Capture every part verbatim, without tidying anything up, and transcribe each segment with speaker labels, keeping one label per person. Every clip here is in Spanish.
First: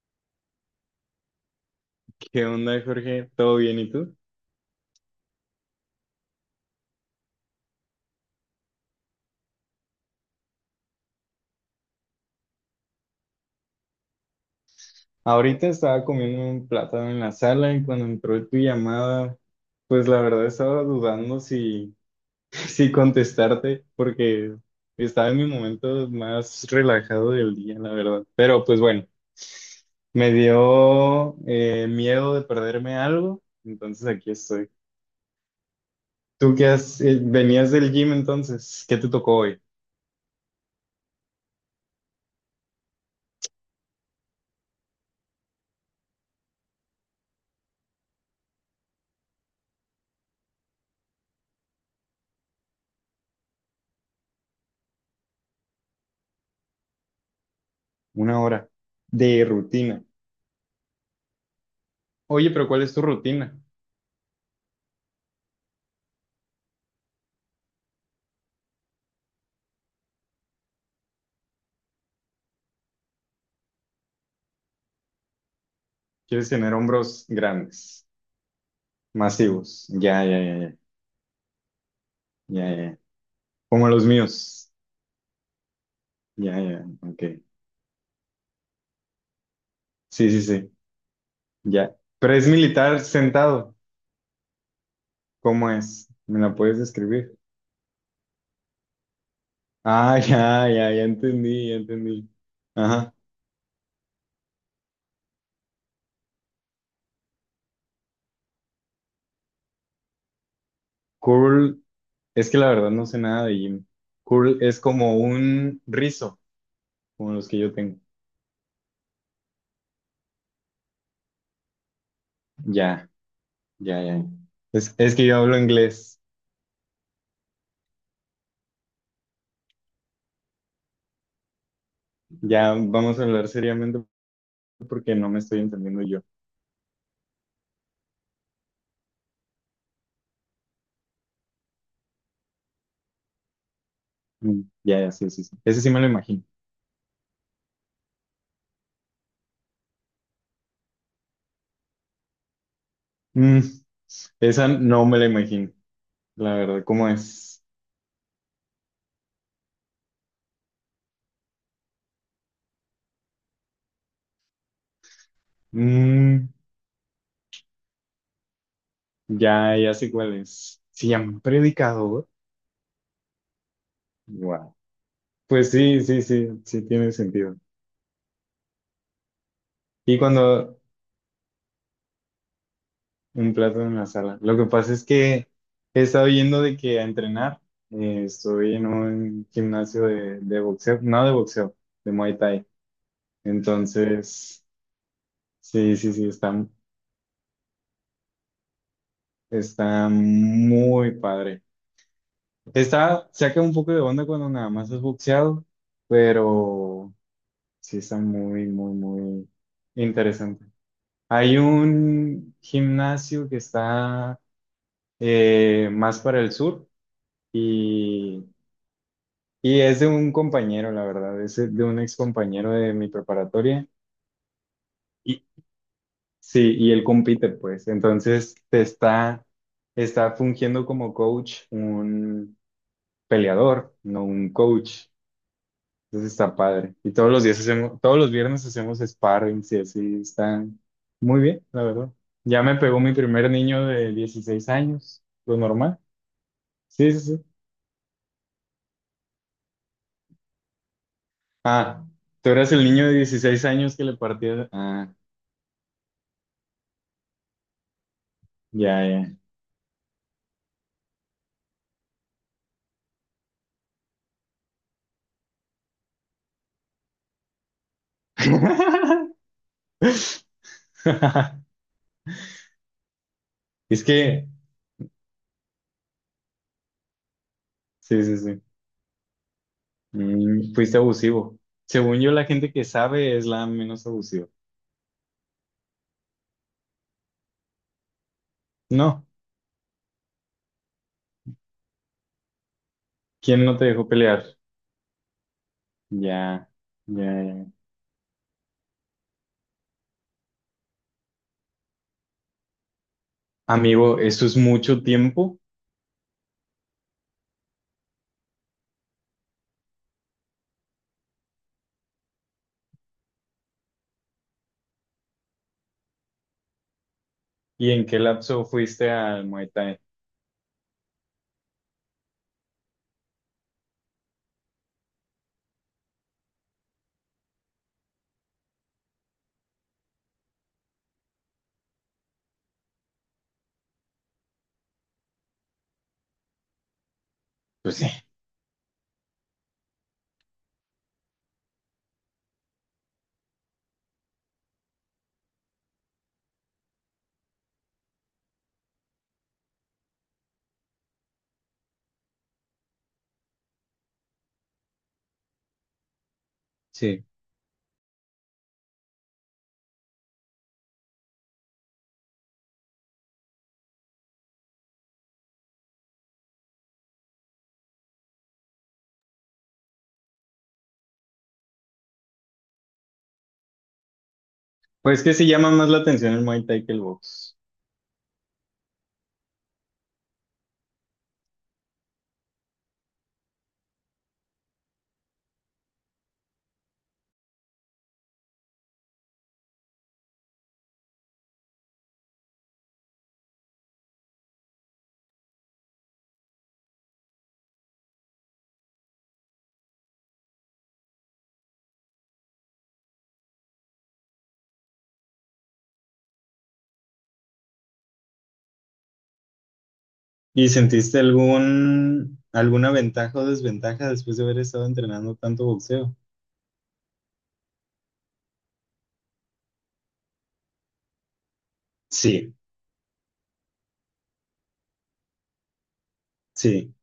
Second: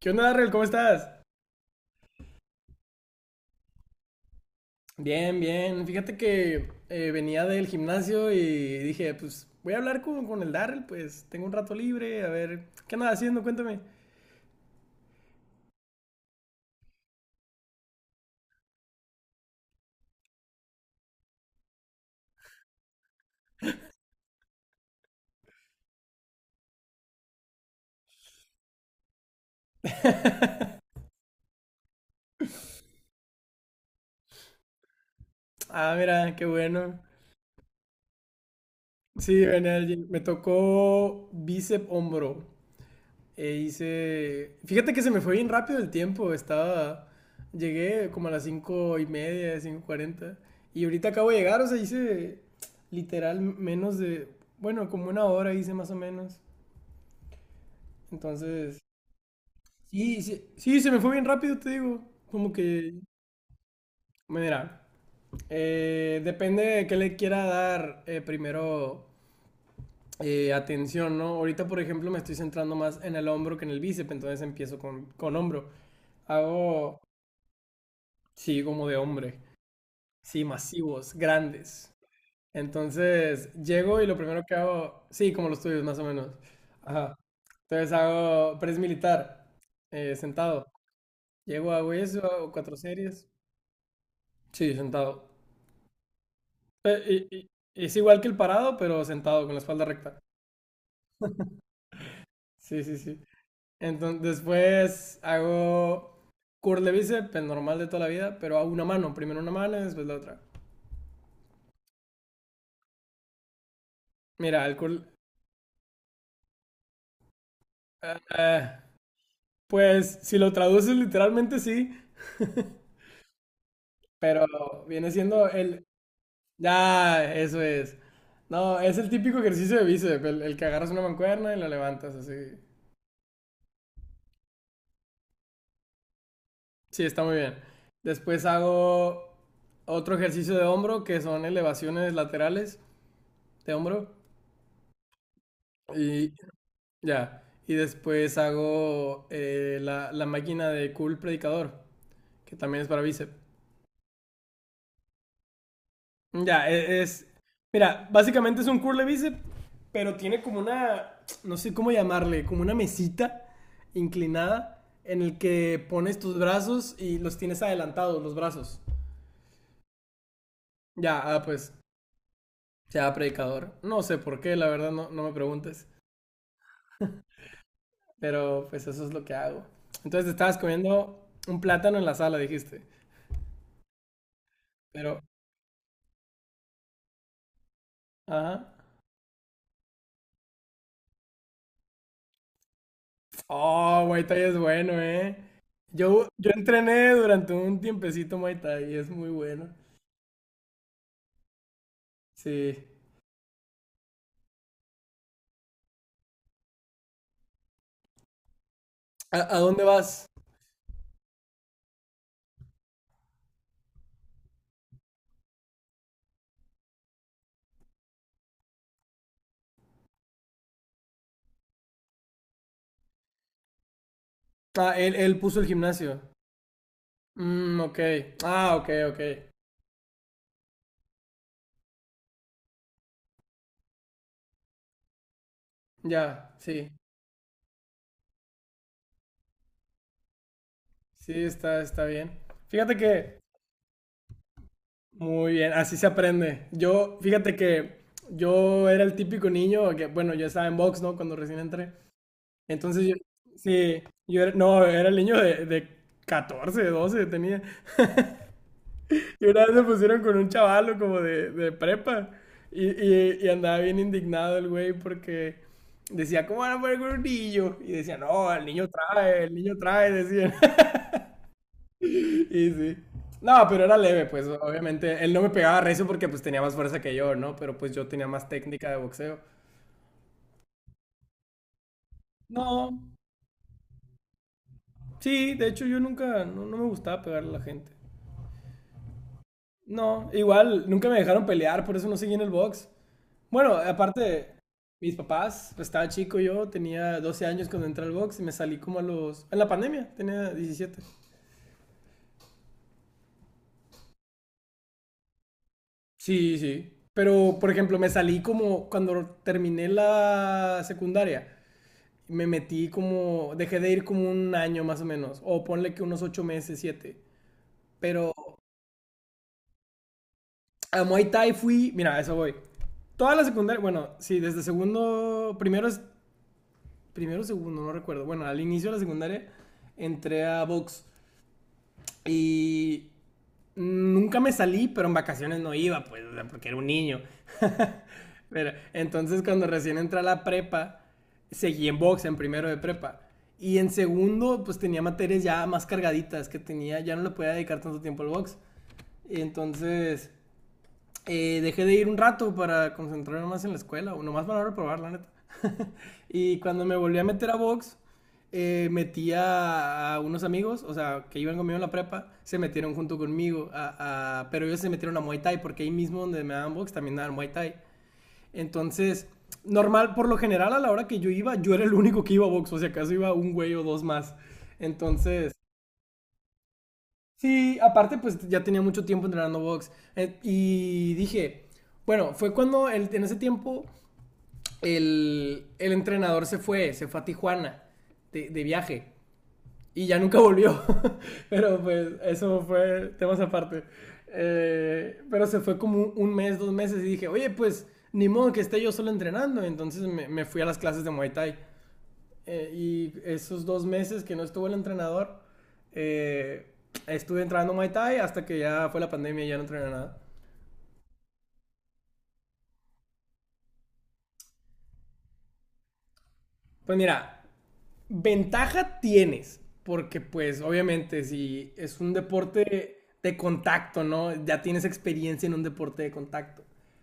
Speaker 1: ¿Qué onda, Darrell? ¿Cómo estás?
Speaker 2: ¿Qué onda, Jorge? ¿Todo bien? ¿Y tú?
Speaker 1: Bien, bien. Fíjate que eh, venía del gimnasio y dije, pues voy a hablar con, con el Darrell, pues tengo un rato libre, a ver, ¿qué andas haciendo? Cuéntame.
Speaker 2: Ahorita estaba comiendo un plátano en la sala y cuando entró tu llamada, pues la verdad estaba dudando si, si contestarte porque estaba en mi momento más relajado del día, la verdad. Pero pues bueno, me dio eh, miedo de perderme algo, entonces aquí estoy.
Speaker 1: Ah, mira, qué
Speaker 2: ¿Tú qué
Speaker 1: bueno.
Speaker 2: has, eh, venías del gym entonces? ¿Qué te tocó
Speaker 1: Sí,
Speaker 2: hoy?
Speaker 1: venía al gym. Me tocó bíceps hombro. E hice... Fíjate que se me fue bien rápido el tiempo, estaba... Llegué como a las cinco y media, cinco cuarenta. Y ahorita acabo de llegar, o sea, hice literal menos de... Bueno, como una hora hice más o menos.
Speaker 2: Una hora
Speaker 1: Entonces,
Speaker 2: de rutina.
Speaker 1: sí, sí, sí, se me fue bien rápido, te digo. Como
Speaker 2: Oye, pero ¿cuál
Speaker 1: que,
Speaker 2: es tu rutina?
Speaker 1: mira, eh, depende de qué le quiera dar eh, primero eh, atención, ¿no? Ahorita, por ejemplo, me estoy centrando más en el hombro que en el bíceps, entonces empiezo con, con hombro.
Speaker 2: ¿Quieres tener
Speaker 1: Hago,
Speaker 2: hombros grandes?
Speaker 1: sí, como de hombre,
Speaker 2: Masivos. Ya, ya,
Speaker 1: sí,
Speaker 2: ya,
Speaker 1: masivos, grandes.
Speaker 2: ya, ya, ya.
Speaker 1: Entonces,
Speaker 2: Como
Speaker 1: llego
Speaker 2: los
Speaker 1: y lo primero que
Speaker 2: míos.
Speaker 1: hago, sí, como los tuyos, más o menos.
Speaker 2: Ya, ya,
Speaker 1: Ajá.
Speaker 2: ok.
Speaker 1: Entonces hago press militar, eh,
Speaker 2: Sí, sí,
Speaker 1: sentado.
Speaker 2: sí,
Speaker 1: Llego, hago
Speaker 2: ya.
Speaker 1: eso,
Speaker 2: Pero es
Speaker 1: hago cuatro
Speaker 2: militar
Speaker 1: series.
Speaker 2: sentado.
Speaker 1: Sí, sentado.
Speaker 2: ¿Cómo es? ¿Me la puedes
Speaker 1: Eh, y-
Speaker 2: describir?
Speaker 1: y- es igual que el parado, pero sentado con la espalda
Speaker 2: Ah,
Speaker 1: recta.
Speaker 2: ya, ya, ya entendí, ya entendí.
Speaker 1: Sí, sí,
Speaker 2: Ajá.
Speaker 1: sí. Entonces, después hago curl de bíceps, el normal de toda la vida, pero hago una mano, primero una mano y después la otra.
Speaker 2: Curl, es que la verdad no sé nada de gym. Curl
Speaker 1: Mira, el
Speaker 2: es
Speaker 1: curl,
Speaker 2: como un rizo, como los que yo tengo.
Speaker 1: ah, ah, pues si lo traduces literalmente sí,
Speaker 2: Ya, ya, ya.
Speaker 1: pero
Speaker 2: Es,
Speaker 1: viene
Speaker 2: es que yo
Speaker 1: siendo
Speaker 2: hablo
Speaker 1: el...
Speaker 2: inglés.
Speaker 1: Ya, eso es. No, es el típico ejercicio de bíceps, el, el que agarras una mancuerna y la levantas así.
Speaker 2: Ya vamos a hablar seriamente porque no me estoy entendiendo yo.
Speaker 1: Sí, está muy bien. Después hago otro ejercicio de hombro, que son elevaciones laterales de hombro.
Speaker 2: Mm, ya, ya, sí, sí, sí. Ese sí me lo
Speaker 1: Y
Speaker 2: imagino.
Speaker 1: ya. Y después hago eh, la, la máquina de curl predicador, que también es para bíceps.
Speaker 2: Mm, esa no me la imagino, la
Speaker 1: Ya,
Speaker 2: verdad,
Speaker 1: e-
Speaker 2: ¿cómo
Speaker 1: es...
Speaker 2: es?
Speaker 1: Mira, básicamente es un curl de bíceps, pero tiene como una... No sé cómo llamarle, como una mesita inclinada en el que pones tus
Speaker 2: Mm,
Speaker 1: brazos y los tienes adelantados, los brazos.
Speaker 2: ya, ya sé cuál es. Se
Speaker 1: Ya,
Speaker 2: llama
Speaker 1: ah, pues
Speaker 2: predicador.
Speaker 1: sea predicador. No sé por qué, la
Speaker 2: Wow.
Speaker 1: verdad, no, no me
Speaker 2: Pues
Speaker 1: preguntes.
Speaker 2: sí, sí, sí, sí tiene sentido.
Speaker 1: Pero pues eso es lo que hago.
Speaker 2: Y
Speaker 1: Entonces estabas
Speaker 2: cuando
Speaker 1: comiendo un plátano en la sala, dijiste.
Speaker 2: un plato en la sala. Lo que pasa es
Speaker 1: Pero,
Speaker 2: que he estado yendo de que a entrenar. Eh,
Speaker 1: ajá.
Speaker 2: estoy en un gimnasio de, de boxeo, no de boxeo, de Muay Thai.
Speaker 1: Oh, Muay Thai es
Speaker 2: Entonces,
Speaker 1: bueno, ¿eh?
Speaker 2: sí, sí, sí,
Speaker 1: Yo, yo
Speaker 2: está,
Speaker 1: entrené durante un tiempecito Muay Thai y es muy bueno.
Speaker 2: está muy padre.
Speaker 1: Sí.
Speaker 2: Está, saca un poco de onda cuando nada más es boxeado, pero sí está muy, muy,
Speaker 1: ¿A,
Speaker 2: muy
Speaker 1: a dónde vas?
Speaker 2: interesante. Hay un gimnasio que está eh, más para el sur y, y es de un compañero, la verdad, es de un ex compañero de mi preparatoria.
Speaker 1: Ah, él, él
Speaker 2: Y
Speaker 1: puso el gimnasio.
Speaker 2: sí, y él compite,
Speaker 1: Mm,
Speaker 2: pues.
Speaker 1: ok.
Speaker 2: Entonces
Speaker 1: Ah,
Speaker 2: te
Speaker 1: ok, ok.
Speaker 2: está, está fungiendo como coach un peleador, no un coach. Entonces
Speaker 1: Ya,
Speaker 2: está
Speaker 1: sí.
Speaker 2: padre. Y todos los días hacemos, todos los viernes hacemos sparrings y así están
Speaker 1: Sí,
Speaker 2: muy bien,
Speaker 1: está,
Speaker 2: la
Speaker 1: está
Speaker 2: verdad.
Speaker 1: bien.
Speaker 2: Ya me
Speaker 1: Fíjate
Speaker 2: pegó mi
Speaker 1: que
Speaker 2: primer niño de dieciséis años,
Speaker 1: muy
Speaker 2: lo
Speaker 1: bien, así
Speaker 2: normal.
Speaker 1: se aprende.
Speaker 2: Sí,
Speaker 1: Yo,
Speaker 2: sí, sí.
Speaker 1: fíjate que yo era el típico niño que, bueno, yo estaba en box, ¿no? Cuando recién entré.
Speaker 2: Ah, tú eras el
Speaker 1: Entonces,
Speaker 2: niño de
Speaker 1: yo,
Speaker 2: dieciséis años
Speaker 1: sí,
Speaker 2: que le
Speaker 1: yo era,
Speaker 2: partía.
Speaker 1: no, era
Speaker 2: Ah,
Speaker 1: el niño de, de catorce, doce tenía.
Speaker 2: ya, ya.
Speaker 1: Y una vez me pusieron con un chavalo como de, de prepa. Y, y- y andaba bien indignado el güey porque decía, ¿cómo van a poner con un niño? Y decía, no, el niño trae, el niño trae, decía. Y sí. No, pero era
Speaker 2: Es
Speaker 1: leve, pues
Speaker 2: que,
Speaker 1: obviamente. Él no me pegaba recio porque pues tenía más fuerza que yo, ¿no? Pero pues yo
Speaker 2: sí,
Speaker 1: tenía
Speaker 2: sí,
Speaker 1: más
Speaker 2: sí.
Speaker 1: técnica de boxeo.
Speaker 2: Mm, fuiste abusivo. Según yo, la gente que
Speaker 1: No,
Speaker 2: sabe es la menos abusiva.
Speaker 1: sí, de hecho yo nunca, no, no me gustaba pegarle a la gente.
Speaker 2: No,
Speaker 1: No, igual, nunca me dejaron pelear, por eso no seguí en el box.
Speaker 2: ¿quién
Speaker 1: Bueno,
Speaker 2: no te dejó pelear?
Speaker 1: aparte, mis papás, pues estaba chico yo,
Speaker 2: Ya,
Speaker 1: tenía
Speaker 2: ya,
Speaker 1: doce
Speaker 2: ya.
Speaker 1: años cuando entré al box y me salí como a los... En la pandemia, tenía diecisiete.
Speaker 2: Amigo, eso es mucho tiempo.
Speaker 1: Sí, sí. Pero, por ejemplo, me salí como cuando terminé la secundaria. Me metí como, dejé de ir como un año más o menos, o ponle que unos ocho meses, siete.
Speaker 2: ¿Y en qué
Speaker 1: Pero
Speaker 2: lapso fuiste al Muay Thai?
Speaker 1: a Muay Thai fui, mira, a eso voy. Toda la secundaria, bueno, sí, desde segundo, primero es, primero, segundo, no recuerdo. Bueno, al inicio de la secundaria entré a box y nunca me salí, pero en vacaciones no iba, pues, porque era un niño.
Speaker 2: Pues sí,
Speaker 1: Mira, entonces cuando recién entré a la prepa, seguí en box en primero de prepa. Y en segundo, pues tenía materias ya más cargaditas que tenía, ya no le podía dedicar tanto tiempo al box. Y entonces eh, dejé de ir un rato para concentrarme más en la escuela, o nomás para probar, la neta. Y cuando me volví a
Speaker 2: sí,
Speaker 1: meter a box, eh, metí a, a unos amigos, o sea, que iban conmigo en la prepa, se metieron junto conmigo, a- a- pero ellos se metieron a Muay Thai, porque ahí mismo donde me daban box también daban Muay Thai. Entonces, normal, por lo general, a la hora que yo iba, yo era el único que iba a box, o si acaso iba un güey o dos más.
Speaker 2: pues que sí
Speaker 1: Entonces,
Speaker 2: llama más la atención el Muay Thai que el box.
Speaker 1: sí, aparte, pues ya tenía mucho tiempo entrenando box. Eh, y dije, bueno, fue cuando el- en ese tiempo el, el entrenador se fue, se fue a Tijuana de, de viaje. Y ya nunca volvió. Pero pues eso fue temas aparte. Eh, pero se fue como un mes, dos meses y dije, oye, pues ni modo que esté yo solo entrenando. Entonces me, me fui a las clases de Muay Thai. Eh, y esos dos meses que no estuvo el entrenador, eh, estuve entrenando Muay Thai hasta que ya fue la pandemia y ya no entrené nada.
Speaker 2: ¿Y sentiste algún, alguna ventaja o desventaja después de haber estado entrenando tanto boxeo?
Speaker 1: Pues mira, ventaja tienes, porque pues obviamente si es un
Speaker 2: Sí,
Speaker 1: deporte de contacto, ¿no? Ya tienes experiencia en un deporte de contacto.
Speaker 2: sí,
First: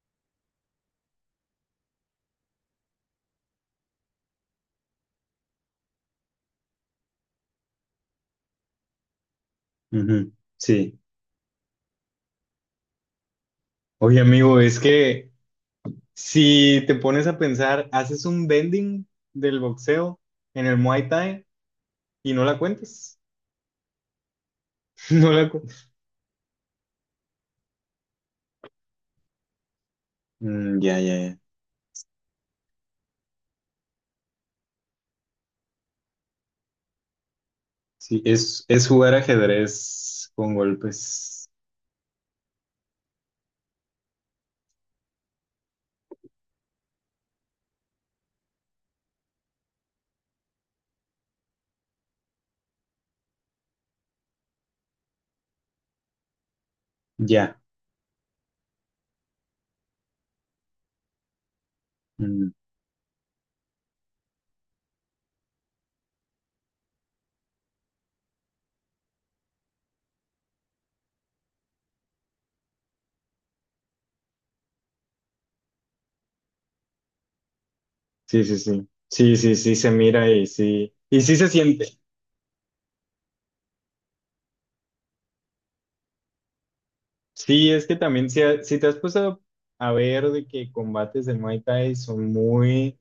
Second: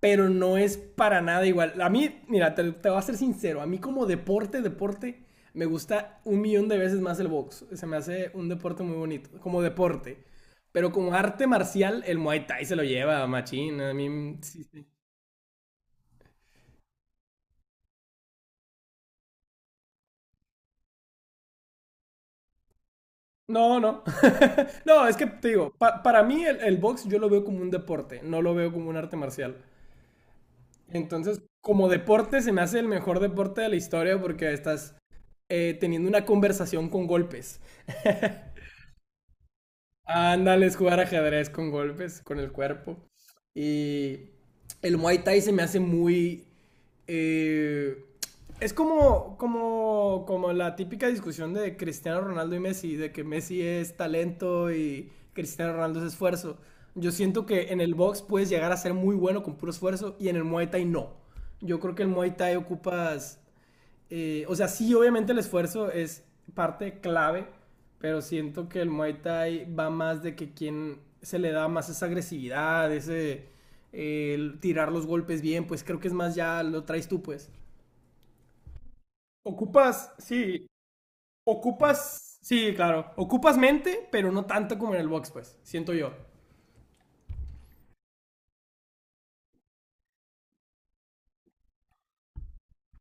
Speaker 1: Pero no es para nada igual. A mí, mira, te, te voy a ser sincero, a mí como deporte, deporte, me gusta un millón de veces más el box. Se me hace un deporte muy bonito, como deporte.
Speaker 2: ujú,
Speaker 1: Pero
Speaker 2: sí.
Speaker 1: como arte marcial, el Muay Thai se lo lleva, machín. A
Speaker 2: Oye,
Speaker 1: mí,
Speaker 2: amigo,
Speaker 1: sí,
Speaker 2: es
Speaker 1: sí.
Speaker 2: que si te pones a pensar, haces un bending del boxeo en el Muay Thai y no la cuentas.
Speaker 1: No, no. No, es que
Speaker 2: No
Speaker 1: te
Speaker 2: la cu-
Speaker 1: digo, pa- para mí el, el box yo lo veo como un deporte, no lo veo como un arte marcial.
Speaker 2: Mm, ya, ya, ya.
Speaker 1: Entonces, como deporte, se me hace el mejor deporte de la historia porque estás eh, teniendo una conversación con golpes.
Speaker 2: Sí, es, es jugar ajedrez con
Speaker 1: Ándale, es jugar ajedrez
Speaker 2: golpes.
Speaker 1: con golpes, con el cuerpo. Y el Muay Thai se me hace muy... eh, es como, como, como la típica discusión de Cristiano Ronaldo y Messi, de que Messi es talento y Cristiano Ronaldo es esfuerzo. Yo siento
Speaker 2: Ya.
Speaker 1: que en el box puedes llegar a ser muy bueno con puro esfuerzo y en el Muay Thai no. Yo creo que el Muay Thai ocupas eh, o sea, sí, obviamente el esfuerzo es parte clave, pero siento que el Muay Thai va más de que quien se le da más esa agresividad, ese eh, el tirar los golpes bien, pues creo que es más ya lo traes tú, pues.
Speaker 2: Sí, sí, sí. Sí, sí, sí, se
Speaker 1: Ocupas,
Speaker 2: mira y
Speaker 1: sí,
Speaker 2: sí. Y sí se siente.
Speaker 1: ocupas, sí, claro, ocupas mente, pero no tanto como en el box, pues, siento yo.
Speaker 2: Sí, es que también si, ha- si te has puesto a ver de que combates de Muay Thai son muy,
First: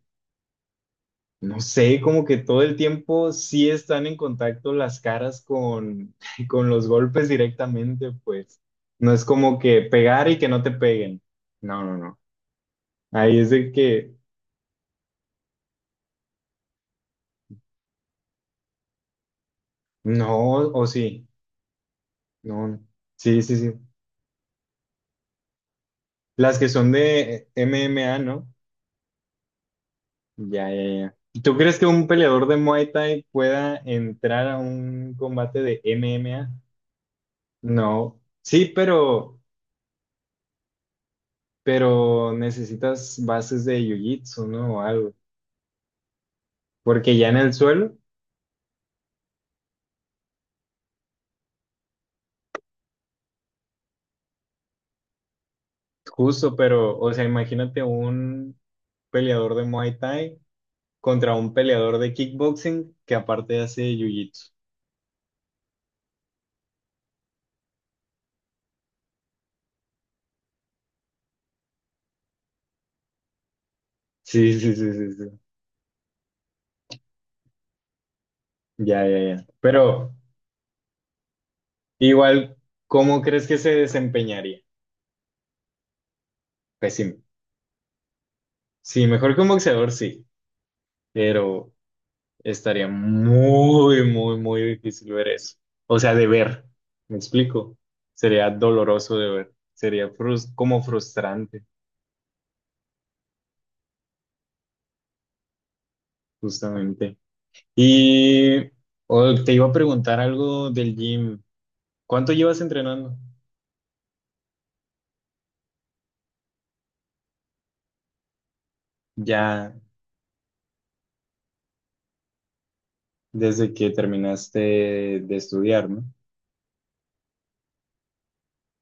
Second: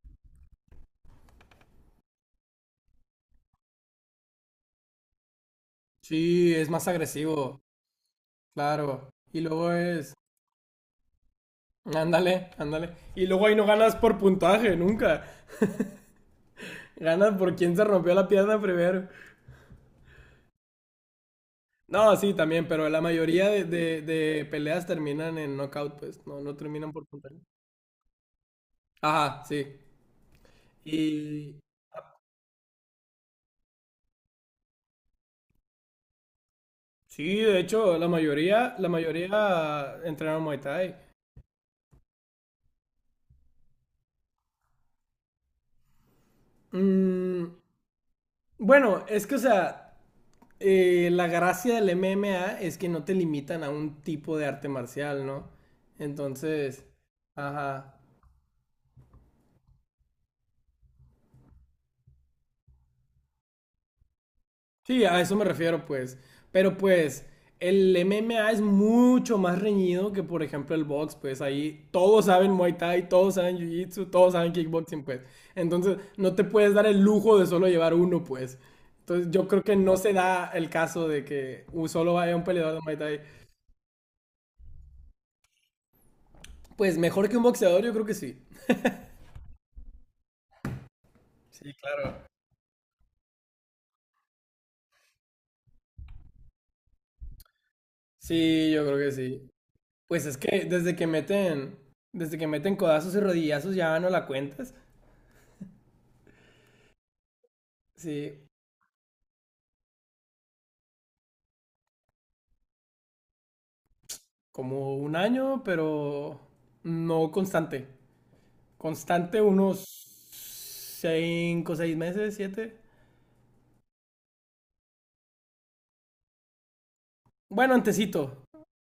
Speaker 2: no sé, como que todo el tiempo sí están en contacto las caras con,
Speaker 1: Sí, es
Speaker 2: con
Speaker 1: más
Speaker 2: los golpes
Speaker 1: agresivo,
Speaker 2: directamente, pues.
Speaker 1: claro.
Speaker 2: No es
Speaker 1: Y
Speaker 2: como
Speaker 1: luego
Speaker 2: que
Speaker 1: es,
Speaker 2: pegar y que no te peguen. No, no, no.
Speaker 1: ándale, ándale. Y
Speaker 2: Ahí
Speaker 1: luego
Speaker 2: es
Speaker 1: ahí no
Speaker 2: de
Speaker 1: ganas
Speaker 2: que
Speaker 1: por puntaje, nunca. Gana por quien se rompió la pierna primero.
Speaker 2: no, o sí.
Speaker 1: No, sí, también,
Speaker 2: No.
Speaker 1: pero la
Speaker 2: Sí,
Speaker 1: mayoría
Speaker 2: sí,
Speaker 1: de,
Speaker 2: sí.
Speaker 1: de- de peleas terminan en knockout, pues. No, no
Speaker 2: Las que
Speaker 1: terminan
Speaker 2: son
Speaker 1: por puntería.
Speaker 2: de M M A, ¿no?
Speaker 1: Ajá, sí.
Speaker 2: Ya, ya, ya.
Speaker 1: Y
Speaker 2: ¿Tú crees que un peleador de Muay Thai pueda entrar a un combate de M M A?
Speaker 1: sí, de hecho, la
Speaker 2: No. Sí,
Speaker 1: mayoría, la
Speaker 2: pero,
Speaker 1: mayoría entrenaron Muay Thai.
Speaker 2: pero necesitas bases de Jiu-Jitsu, ¿no? O algo. Porque ya en
Speaker 1: Mm,
Speaker 2: el suelo,
Speaker 1: bueno, es que, o sea, eh, la gracia del M M A es que no te limitan a un tipo de arte marcial, ¿no?
Speaker 2: justo,
Speaker 1: Entonces,
Speaker 2: pero, o sea, imagínate
Speaker 1: ajá.
Speaker 2: un peleador de Muay Thai contra un peleador de kickboxing que aparte hace Jiu-Jitsu.
Speaker 1: Sí, a eso me refiero, pues. Pero pues, el M M A es mucho más reñido que, por ejemplo, el box, pues ahí todos saben Muay Thai, todos saben Jiu-Jitsu, todos saben
Speaker 2: Sí, sí, sí,
Speaker 1: kickboxing,
Speaker 2: sí,
Speaker 1: pues.
Speaker 2: sí.
Speaker 1: Entonces, no te puedes dar el lujo de solo llevar uno, pues.
Speaker 2: Ya, ya,
Speaker 1: Entonces,
Speaker 2: ya.
Speaker 1: yo creo que
Speaker 2: Pero
Speaker 1: no se da el caso de que uh, solo vaya un
Speaker 2: igual,
Speaker 1: peleador de Muay Thai.
Speaker 2: ¿cómo crees que se desempeñaría?
Speaker 1: Pues
Speaker 2: Pésimo.
Speaker 1: mejor que un boxeador, yo creo que sí.
Speaker 2: Sí, mejor que un boxeador, sí, pero
Speaker 1: Sí, claro.
Speaker 2: estaría muy, muy, muy difícil ver eso. O sea, de ver, ¿me explico? Sería
Speaker 1: Sí, yo creo que
Speaker 2: doloroso de
Speaker 1: sí.
Speaker 2: ver, sería
Speaker 1: Pues es
Speaker 2: frus-
Speaker 1: que
Speaker 2: como
Speaker 1: desde que
Speaker 2: frustrante,
Speaker 1: meten, desde que meten codazos y rodillazos ya no la cuentas.
Speaker 2: justamente.
Speaker 1: Sí,
Speaker 2: Y oh, te iba a preguntar algo del gym. ¿Cuánto llevas entrenando?
Speaker 1: como un año, pero no constante. Constante
Speaker 2: Ya
Speaker 1: unos cinco, seis meses, siete.
Speaker 2: desde que terminaste de estudiar, ¿no?
Speaker 1: Bueno, antesito.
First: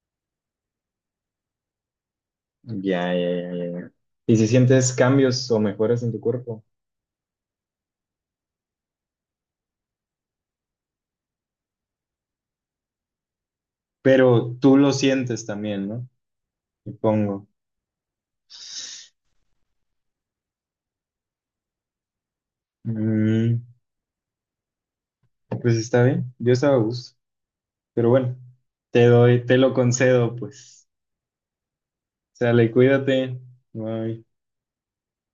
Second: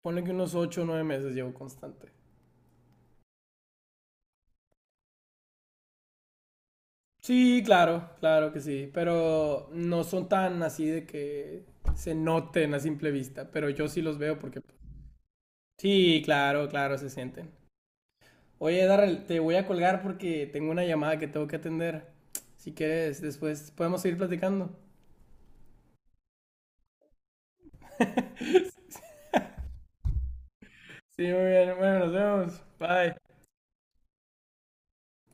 Speaker 1: Ponle que unos ocho o nueve meses llevo constante.
Speaker 2: Ya, ya, ya, ya, ya. ¿Y si sientes cambios o mejoras en tu cuerpo?
Speaker 1: Sí, claro, claro que sí. Pero no son tan así de que se noten a simple vista. Pero yo sí los veo
Speaker 2: Pero
Speaker 1: porque...
Speaker 2: tú lo sientes también, ¿no?
Speaker 1: Sí, claro, claro, se
Speaker 2: Supongo.
Speaker 1: sienten. Oye, Darrell, te voy a colgar porque tengo una llamada que tengo que atender. Si quieres,
Speaker 2: Mm,
Speaker 1: después podemos seguir platicando.
Speaker 2: pues está bien, yo estaba a gusto, pero bueno, te doy, te lo concedo, pues.
Speaker 1: Sí, muy bien. Bueno, nos vemos.
Speaker 2: Sale,
Speaker 1: Bye.
Speaker 2: cuídate. Bye.